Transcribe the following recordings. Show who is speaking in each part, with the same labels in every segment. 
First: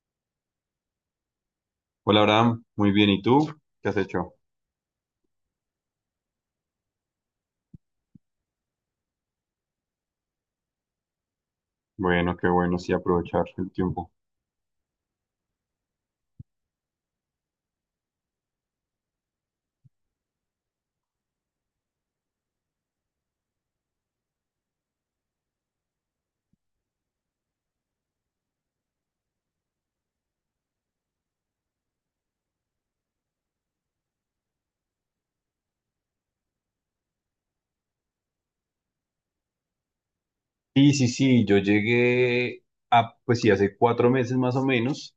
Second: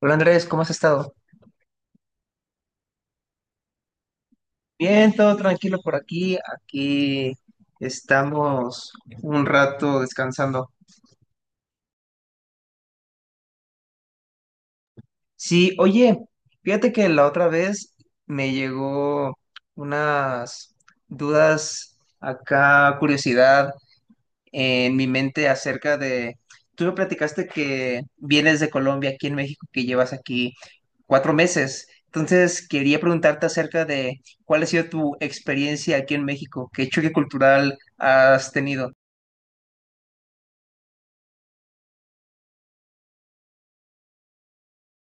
Speaker 1: Hola Andrés, ¿cómo has estado?
Speaker 2: Hola Abraham, muy bien. ¿Y tú? ¿Qué has hecho?
Speaker 1: Bien, todo tranquilo por aquí. Aquí estamos un rato descansando.
Speaker 2: Bueno, qué bueno, sí, aprovechar el tiempo.
Speaker 1: Sí, oye, fíjate que la otra vez me llegó unas dudas acá, curiosidad en mi mente acerca de, tú me platicaste que vienes de Colombia aquí en México, que llevas aquí 4 meses. Entonces, quería preguntarte acerca de cuál ha sido tu experiencia aquí en México, qué choque cultural has tenido.
Speaker 2: Sí, sí, sí, yo llegué pues sí, hace 4 meses más o menos.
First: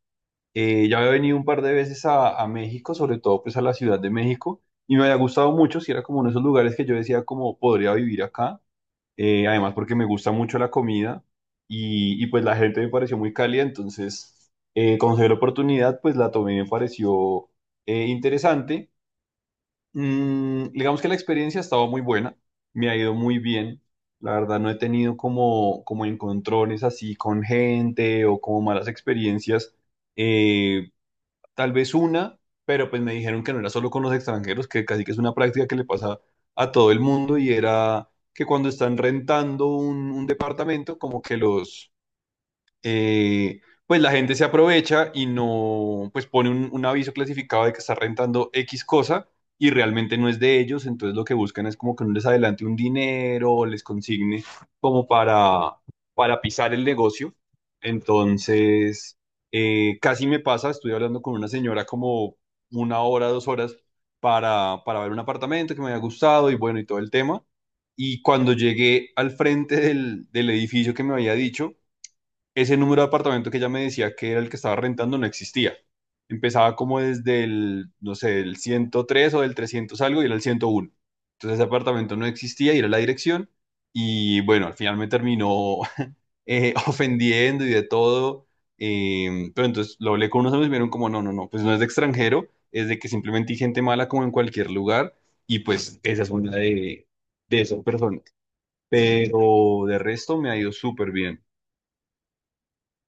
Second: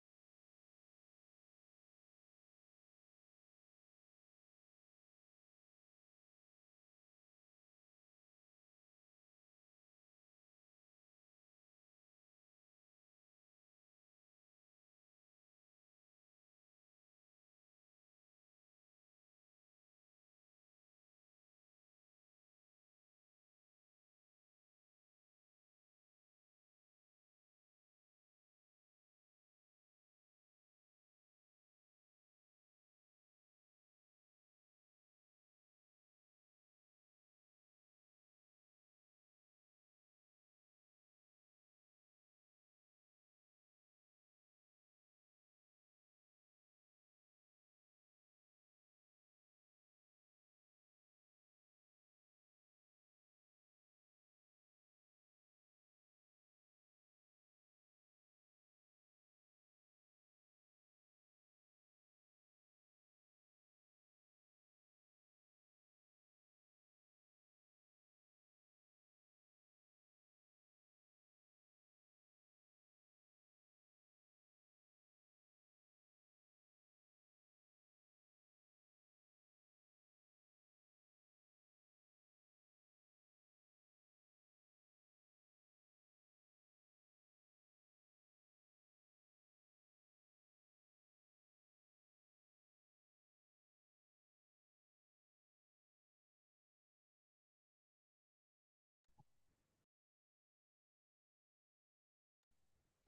Speaker 2: Ya había venido un par de veces a México, sobre todo pues a la Ciudad de México, y me había gustado mucho, si era como uno de esos lugares que yo decía como podría vivir acá. Además porque me gusta mucho la comida pues la gente me pareció muy cálida, entonces cuando se dio la oportunidad pues la tomé y me pareció interesante. Digamos que la experiencia ha estado muy buena, me ha ido muy bien. La verdad no he tenido como encontrones así con gente o como malas experiencias. Eh, tal vez una, pero pues me dijeron que no era solo con los extranjeros, que casi que es una práctica que le pasa a todo el mundo y era que cuando están rentando un departamento, como que los eh, pues la gente se aprovecha y no, pues pone un aviso clasificado de que está rentando X cosa y realmente no es de ellos, entonces lo que buscan es como que no les adelante un dinero o les consigne como para pisar el negocio. Entonces, casi me pasa, estuve hablando con una señora como 1 hora, 2 horas para ver un apartamento que me había gustado y bueno, y todo el tema. Y cuando llegué al frente del edificio que me había dicho, ese número de apartamento que ella me decía que era el que estaba rentando no existía. Empezaba como desde el, no sé, el 103 o del 300 algo y era el 101. Entonces ese apartamento no existía y era la dirección. Y bueno, al final me terminó ofendiendo y de todo. Pero entonces lo hablé con unos amigos y me dijeron como, no, no, no, pues no es de extranjero, es de que simplemente hay gente mala como en cualquier lugar. Y pues esa es una de esas personas. Pero de resto me ha ido súper bien.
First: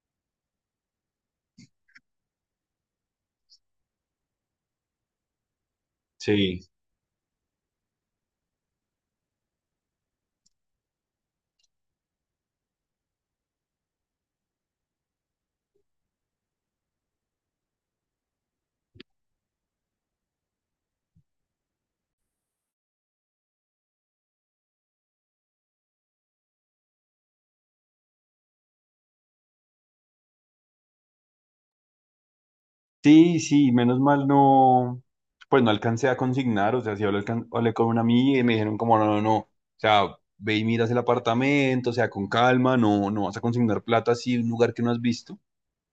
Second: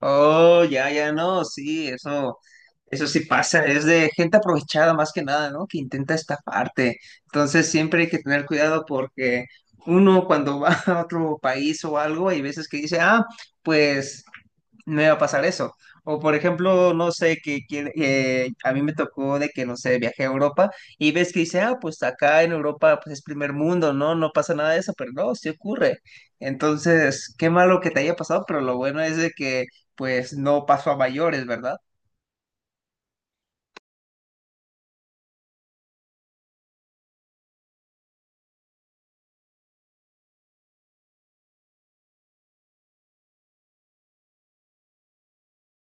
Speaker 1: Oh, ya, ya no, sí, eso sí pasa, es de gente aprovechada más que nada, ¿no? Que intenta
Speaker 2: Sí.
Speaker 1: estafarte. Entonces, siempre hay que tener cuidado porque uno cuando va a otro país o algo, hay veces que dice, ah, pues me va a pasar eso. O por ejemplo, no sé, a mí me tocó de que, no sé, viajé a Europa y ves que dice, ah, pues acá en Europa pues es primer mundo, ¿no? No pasa nada de eso, pero no, sí ocurre. Entonces, qué malo que te haya pasado, pero lo bueno es de que pues no pasó a mayores, ¿verdad?
Speaker 2: Sí, sí, menos mal no, pues no alcancé a consignar, o sea, sí hablé, hablé con una amiga y me dijeron como, no, no, no, o sea, ve y miras el apartamento, o sea, con calma, no, no vas a consignar plata así en un lugar que no has visto.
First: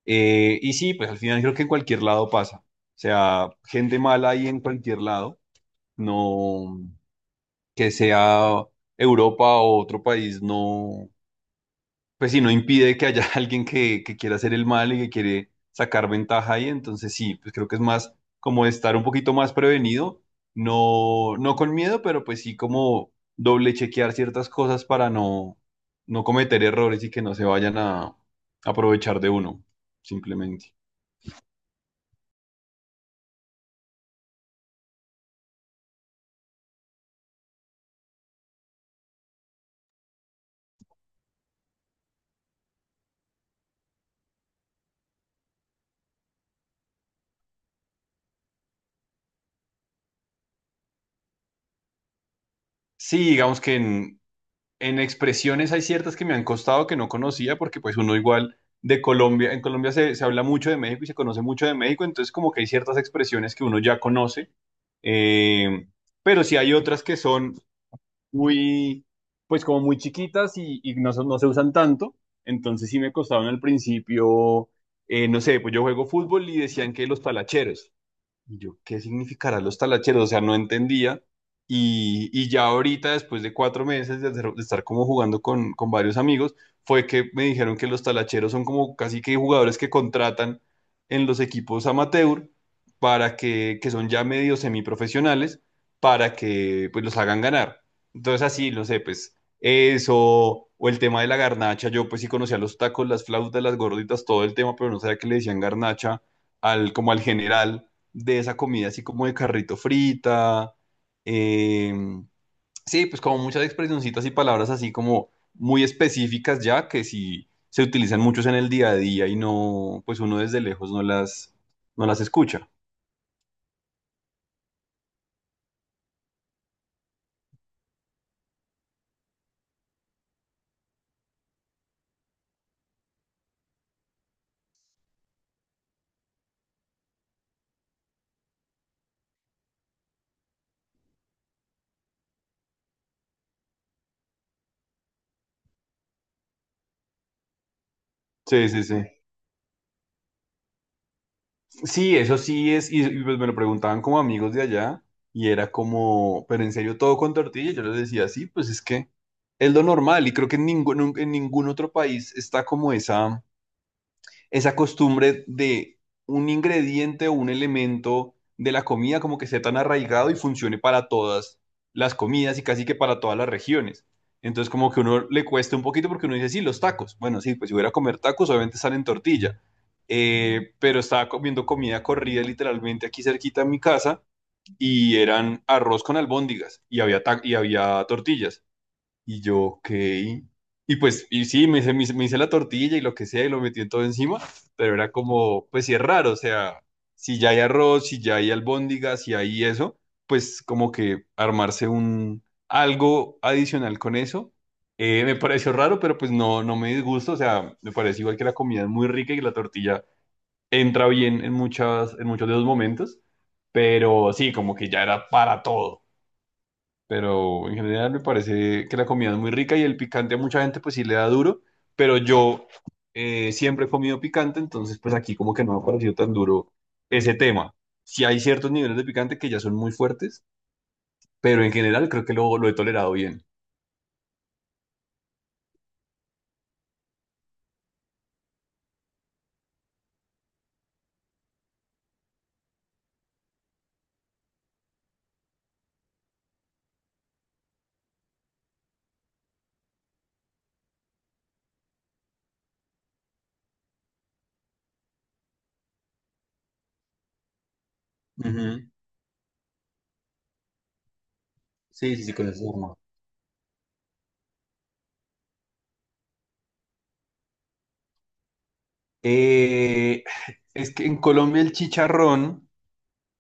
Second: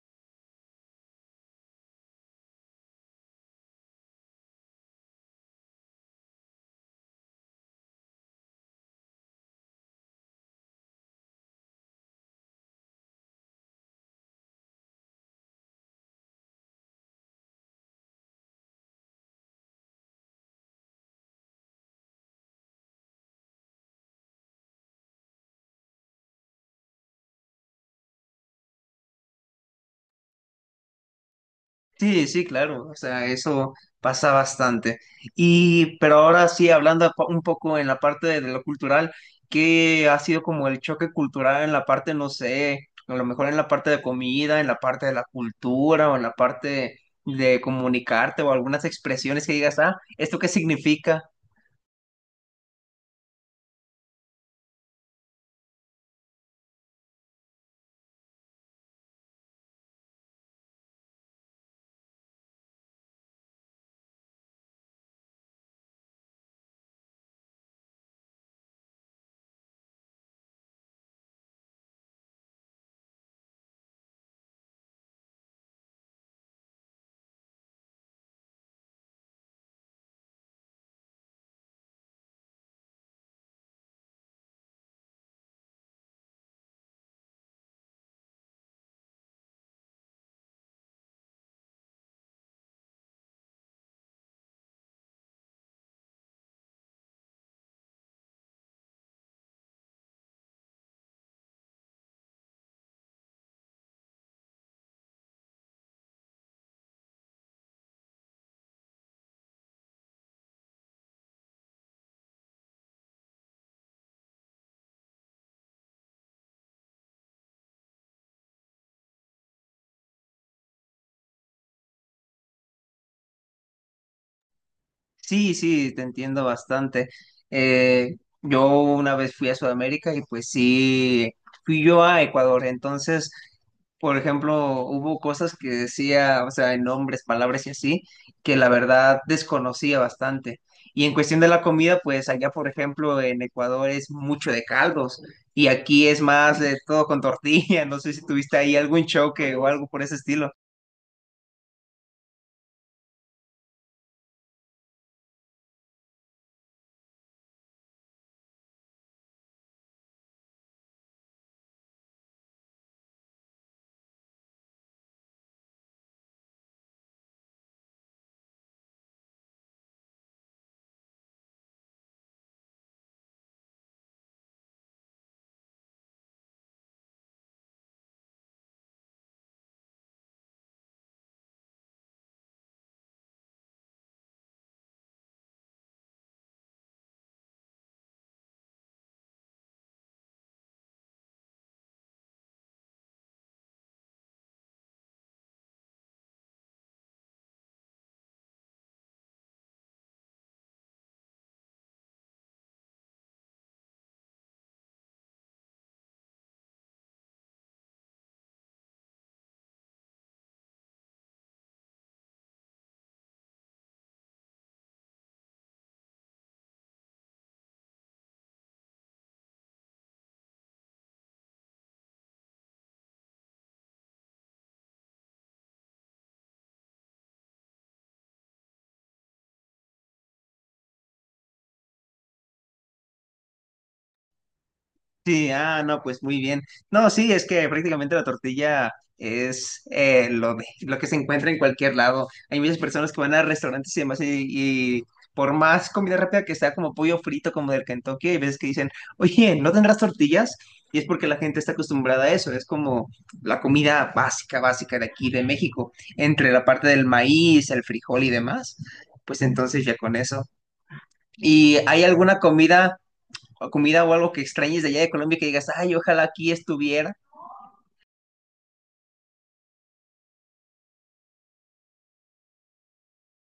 Speaker 2: Y sí, pues al final creo que en cualquier lado pasa, o sea, gente mala ahí en cualquier lado, no, que sea Europa o otro país, no, pues sí, no impide que haya alguien que quiera hacer el mal y que quiere sacar ventaja ahí, entonces sí, pues creo que es más como estar un poquito más prevenido, no, no con miedo, pero pues sí como doble chequear ciertas cosas para no, no cometer errores y que no se vayan a aprovechar de uno, simplemente.
Speaker 1: Sí, sí, claro, o sea, eso pasa bastante. Y, pero ahora sí, hablando un poco en la parte de lo cultural, ¿qué ha sido como el choque cultural en la parte, no sé, a lo mejor en la parte de comida, en la parte de la cultura o en la parte de comunicarte o algunas expresiones que digas, ah, ¿esto qué significa?
Speaker 2: Sí, digamos que en expresiones hay ciertas que me han costado que no conocía porque pues uno igual de Colombia, en Colombia se habla mucho de México y se conoce mucho de México, entonces como que hay ciertas expresiones que uno ya conoce, eh, pero sí hay otras que son muy, pues como muy chiquitas y no, no se usan tanto, entonces sí me costaron al principio. No sé, pues yo juego fútbol y decían que los talacheros. Y yo, ¿qué significará los talacheros? O sea, no entendía. Y ya ahorita, después de 4 meses de estar como jugando con varios amigos, fue que me dijeron que los talacheros son como casi que jugadores que contratan en los equipos amateur para que son ya medio semiprofesionales, para que pues los hagan ganar. Entonces así, no sé, pues eso, o el tema de la garnacha, yo pues sí conocía los tacos, las flautas, las gorditas, todo el tema, pero no sabía que le decían garnacha al, como al general de esa comida así como de carrito frita. eh, sí, pues como muchas expresioncitas y palabras así como muy específicas ya que sí se utilizan muchos en el día a día y no, pues uno desde lejos no las escucha.
Speaker 1: Sí, sí, te entiendo bastante. Eh, yo una vez fui a Sudamérica y pues sí, fui yo a Ecuador. Entonces, por ejemplo, hubo cosas que decía, o sea, en nombres, palabras y así, que la verdad desconocía bastante. Y en cuestión de la comida, pues allá, por ejemplo, en Ecuador es mucho de caldos y aquí es más de todo con tortilla. No sé si tuviste
Speaker 2: Sí,
Speaker 1: ahí
Speaker 2: sí,
Speaker 1: algún
Speaker 2: sí.
Speaker 1: choque o algo por ese estilo.
Speaker 2: Sí, eso sí es, y pues me lo preguntaban como amigos de allá y era como, pero en serio todo con tortilla, yo les decía, sí, pues es que es lo normal y creo que en ningún otro país está como esa costumbre de un ingrediente o un elemento de la comida como que sea tan arraigado y funcione para todas las comidas y casi que para todas las regiones. Entonces como que uno le cuesta un poquito porque uno dice, sí, los tacos. Bueno, sí, pues si hubiera a comer tacos, obviamente salen tortilla. Pero estaba comiendo comida corrida literalmente aquí cerquita de mi casa y eran arroz con albóndigas y había tortillas. Y yo, ok. Y pues, y sí, me hice la tortilla y lo que sea, y lo metí en todo encima, pero era como, pues sí es raro, o sea, si ya hay arroz, si ya hay albóndigas, si hay eso, pues como que armarse un algo adicional con eso, me pareció raro, pero pues no, no me disgusta, o sea, me parece igual que la comida es muy rica y que la tortilla entra bien en muchas, en muchos de los momentos, pero sí, como que ya era para todo. Pero en general me parece que la comida es muy rica y el picante a mucha gente pues sí le da duro, pero yo siempre he comido picante, entonces pues aquí como que no me ha parecido tan duro ese tema. Sí hay ciertos niveles de picante que ya son muy fuertes, pero en general creo que lo he tolerado bien.
Speaker 1: Sí, ah, no, pues muy bien. No, sí, es que prácticamente la tortilla es lo de, lo que se encuentra en cualquier lado. Hay muchas personas que van a restaurantes y demás y por más comida rápida que sea, como pollo frito, como del Kentucky, hay veces que dicen, oye, ¿no tendrás tortillas? Y es porque la gente está acostumbrada a eso. Es como la comida básica, básica de aquí, de México, entre la parte del maíz, el frijol y demás.
Speaker 2: Ujú.
Speaker 1: Pues entonces ya con eso. ¿Y hay
Speaker 2: Sí, sí, sí,
Speaker 1: alguna
Speaker 2: con
Speaker 1: comida?
Speaker 2: eso.
Speaker 1: O comida o algo que extrañes de allá de Colombia que digas, ay, ojalá aquí estuviera?
Speaker 2: Eh, es que en Colombia el chicharrón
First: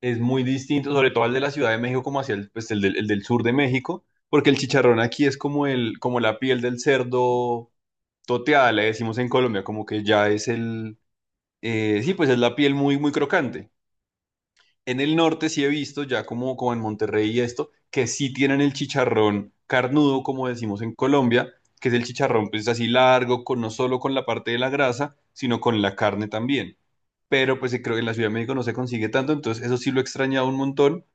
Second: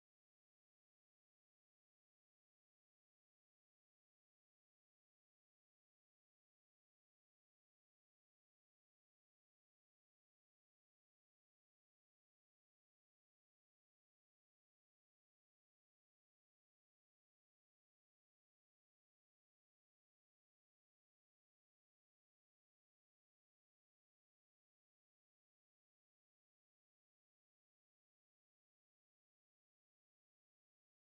Speaker 2: es muy distinto, sobre todo al de la Ciudad de México, como hacia el del sur de México, porque el chicharrón aquí es como la piel del cerdo toteada, le decimos en Colombia, como que ya es el, sí, pues es la piel muy, muy crocante. En el norte sí he visto, ya como en Monterrey y esto, que sí tienen el chicharrón carnudo, como decimos en Colombia, que es el chicharrón pues así largo, no solo con la parte de la grasa, sino con la carne también. Pero pues creo que en la Ciudad de México no se consigue tanto, entonces eso sí lo he extrañado un montón,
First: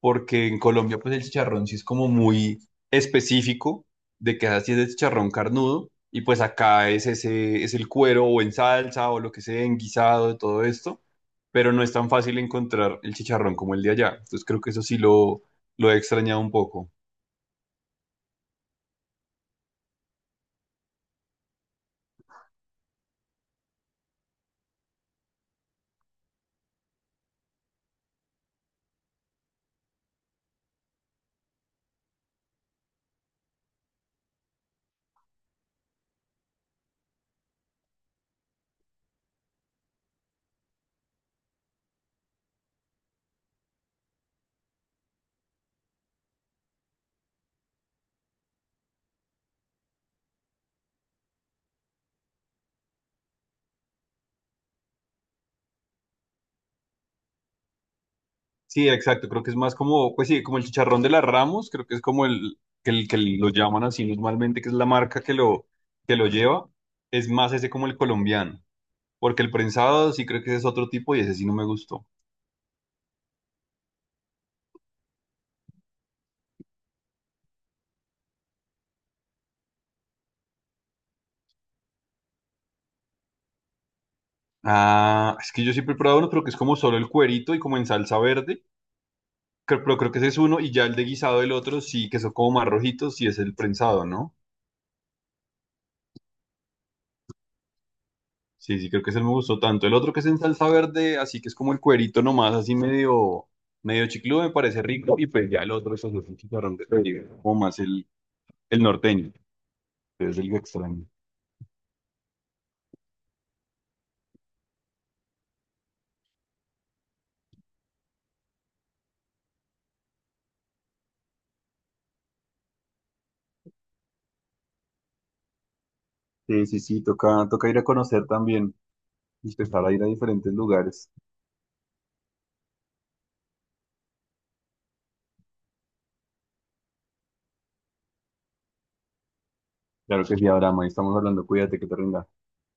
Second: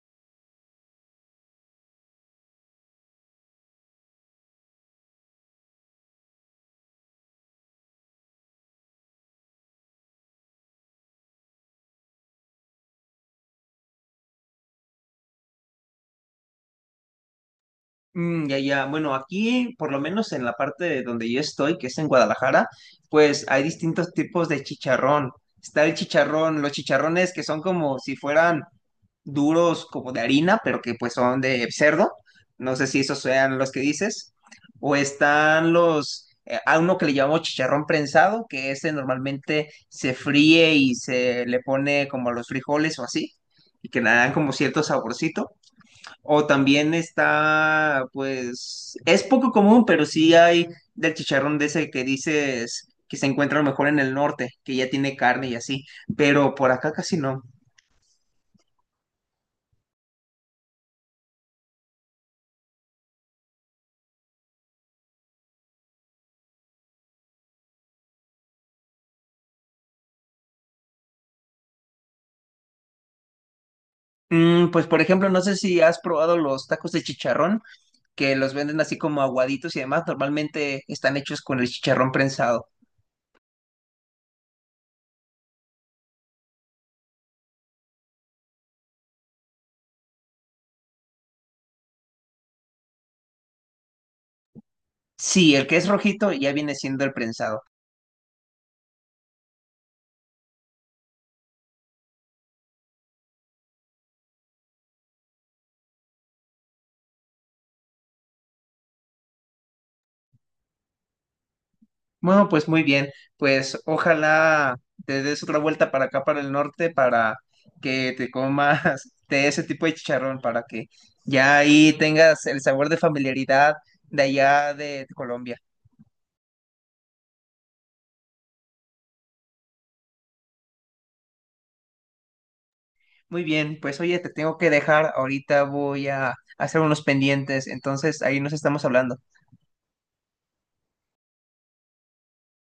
Speaker 2: porque en Colombia pues el chicharrón sí es como muy específico de que así es el chicharrón carnudo, y pues acá es ese, es el cuero o en salsa o lo que sea, en guisado, de todo esto, pero no es tan fácil encontrar el chicharrón como el de allá. Entonces creo que eso sí lo he extrañado un poco.
Speaker 1: Mm, ya, ya. Bueno, aquí, por lo menos en la parte de donde yo estoy, que es en Guadalajara, pues hay distintos tipos de chicharrón. Está el chicharrón, los chicharrones que son como si fueran duros, como de harina, pero que pues son de cerdo. No sé si esos sean los que dices. O están los, a uno que le llamamos chicharrón prensado, que ese normalmente se fríe y se le pone como a los frijoles o así, y que le dan como cierto saborcito. O también está, pues, es poco común, pero sí hay del chicharrón de ese que dices que se encuentra a lo mejor en el norte, que ya tiene carne y así, pero por acá casi no.
Speaker 2: Sí, exacto, creo que es más como, pues sí, como el chicharrón de las Ramos, creo que es como el que, que lo llaman así normalmente, que es la marca que lo lleva, es más ese como el colombiano, porque el prensado sí creo que ese es otro tipo y ese sí no me gustó.
Speaker 1: Mm, pues, por ejemplo, no sé si has probado los tacos de chicharrón, que los venden así como aguaditos y demás, normalmente están hechos con el chicharrón prensado.
Speaker 2: Ah, es que yo siempre he probado uno, pero que es como solo el cuerito y como en salsa verde, pero creo que ese es uno y ya el de guisado del otro sí, que son como más rojitos, sí es el prensado, ¿no?
Speaker 1: Sí, el que es rojito ya viene siendo el prensado.
Speaker 2: Sí, sí, creo que ese me gustó tanto. El otro que es en salsa verde, así que es como el cuerito nomás, así medio chicludo, me parece rico. Y pues ya el otro es así, un chicharrón de Caribe, como más el norteño, que es el que extraño.
Speaker 1: Bueno, pues muy bien, pues ojalá te des otra vuelta para acá, para el norte, para que te comas de ese tipo de chicharrón, para que ya ahí tengas el sabor de familiaridad de allá de Colombia.
Speaker 2: Sí, sí, sí, toca ir a conocer también y empezar a ir a diferentes lugares.
Speaker 1: Muy bien, pues oye, te tengo que dejar, ahorita voy a hacer unos pendientes, entonces ahí nos estamos hablando.
Speaker 2: Claro que sí, Abraham, ahí estamos hablando, cuídate que te rinda.